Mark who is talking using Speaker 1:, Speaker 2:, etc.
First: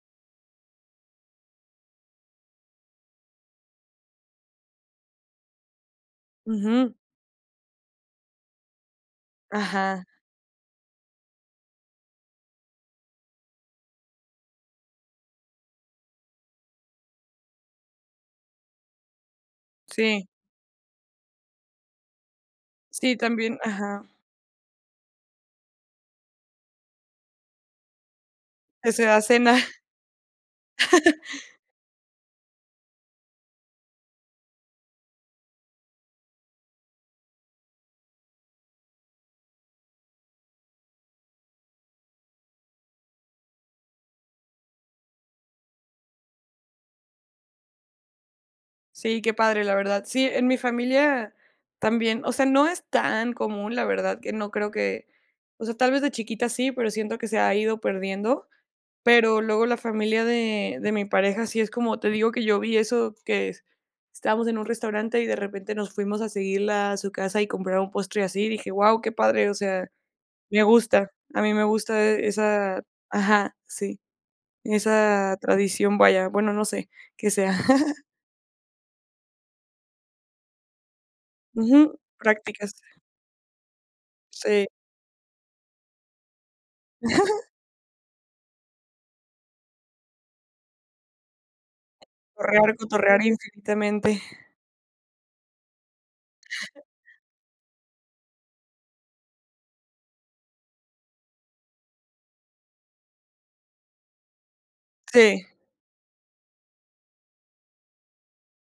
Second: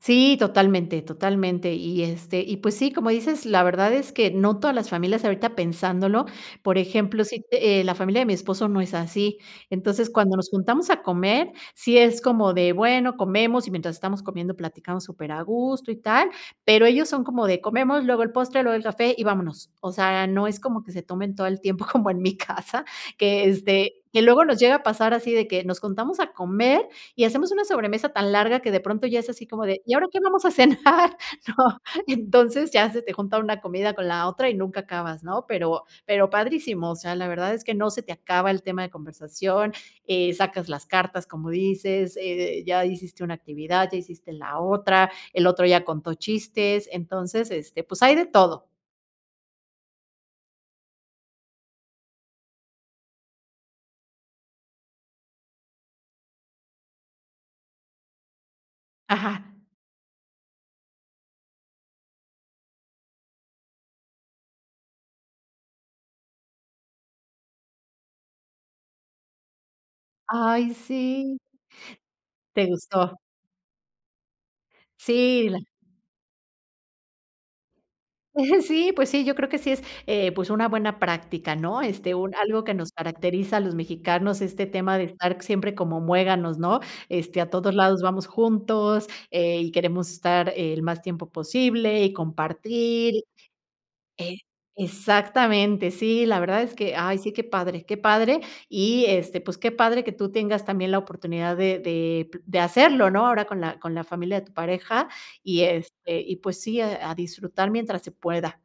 Speaker 1: Sí, totalmente, totalmente. Y, este, y pues sí, como dices, la verdad es que no todas las familias, ahorita pensándolo, por
Speaker 2: Ujú.
Speaker 1: ejemplo, sí te eh, la familia de mi esposo no es así.
Speaker 2: Ajá.
Speaker 1: Entonces, cuando nos juntamos a comer, sí es como de, bueno, comemos, y mientras estamos comiendo, platicamos super a gusto y tal. Pero ellos son como de comemos, luego el postre, luego el café y vámonos. O
Speaker 2: Sí.
Speaker 1: sea, no es como que se tomen todo el tiempo, como en mi casa
Speaker 2: Sí,
Speaker 1: que,
Speaker 2: también.
Speaker 1: este,
Speaker 2: Ajá.
Speaker 1: que luego nos llega a pasar, así de que, nos juntamos a comer y hacemos una sobremesa tan larga, que de
Speaker 2: ¿Qué se
Speaker 1: pronto
Speaker 2: va
Speaker 1: ya
Speaker 2: a
Speaker 1: es así
Speaker 2: cenar?
Speaker 1: como de: "¿Y ahora qué vamos a cenar?". ¿No? Y entonces, ya se te junta una comida con la otra y nunca acabas, ¿no? Pero pero, padrísimo, o sea, la verdad es que no se te acaba el tema de conversación. Eh, sacas las cartas, como dices, eh, ya hiciste una actividad, ya hiciste la otra, el otro ya contó chistes, entonces, este, pues, hay de todo.
Speaker 2: Sí, qué padre, la verdad. Sí, en mi familia también. O sea, no es tan común, la verdad, que no creo que o sea, tal vez de chiquita sí, pero siento que se ha ido perdiendo. Pero
Speaker 1: Ajá.
Speaker 2: luego la familia de de mi pareja sí es como te digo, que yo vi eso, que estábamos en un restaurante y, de repente, nos fuimos a seguirla a su casa y comprar un postre, así. Dije: "Guau, qué padre". O sea, me
Speaker 1: Ay,
Speaker 2: gusta,
Speaker 1: sí.
Speaker 2: a mí me gusta e
Speaker 1: ¿Te
Speaker 2: esa
Speaker 1: gustó?
Speaker 2: ajá, sí, esa
Speaker 1: Sí, la
Speaker 2: tradición. Vaya, bueno, no sé qué sea.
Speaker 1: Sí, pues sí, yo creo que sí es, eh, pues una buena práctica, ¿no?
Speaker 2: Ujú,
Speaker 1: Este, un algo
Speaker 2: prácticas.
Speaker 1: que nos caracteriza a los mexicanos,
Speaker 2: Sí.
Speaker 1: este tema de estar siempre como muéganos, ¿no? Este, a todos lados vamos juntos, eh, y queremos estar el más tiempo posible y
Speaker 2: Torrear cotorrear
Speaker 1: compartir
Speaker 2: infinitamente.
Speaker 1: E exactamente. Sí, la verdad es que ay sí, qué padre, qué padre y, este, pues, qué padre que tú tengas también la oportunidad de de de hacerlo, ¿no? Ahora, con la con la familia de tu pareja,
Speaker 2: Sí.
Speaker 1: y este, y pues sí, a a disfrutar mientras se pueda.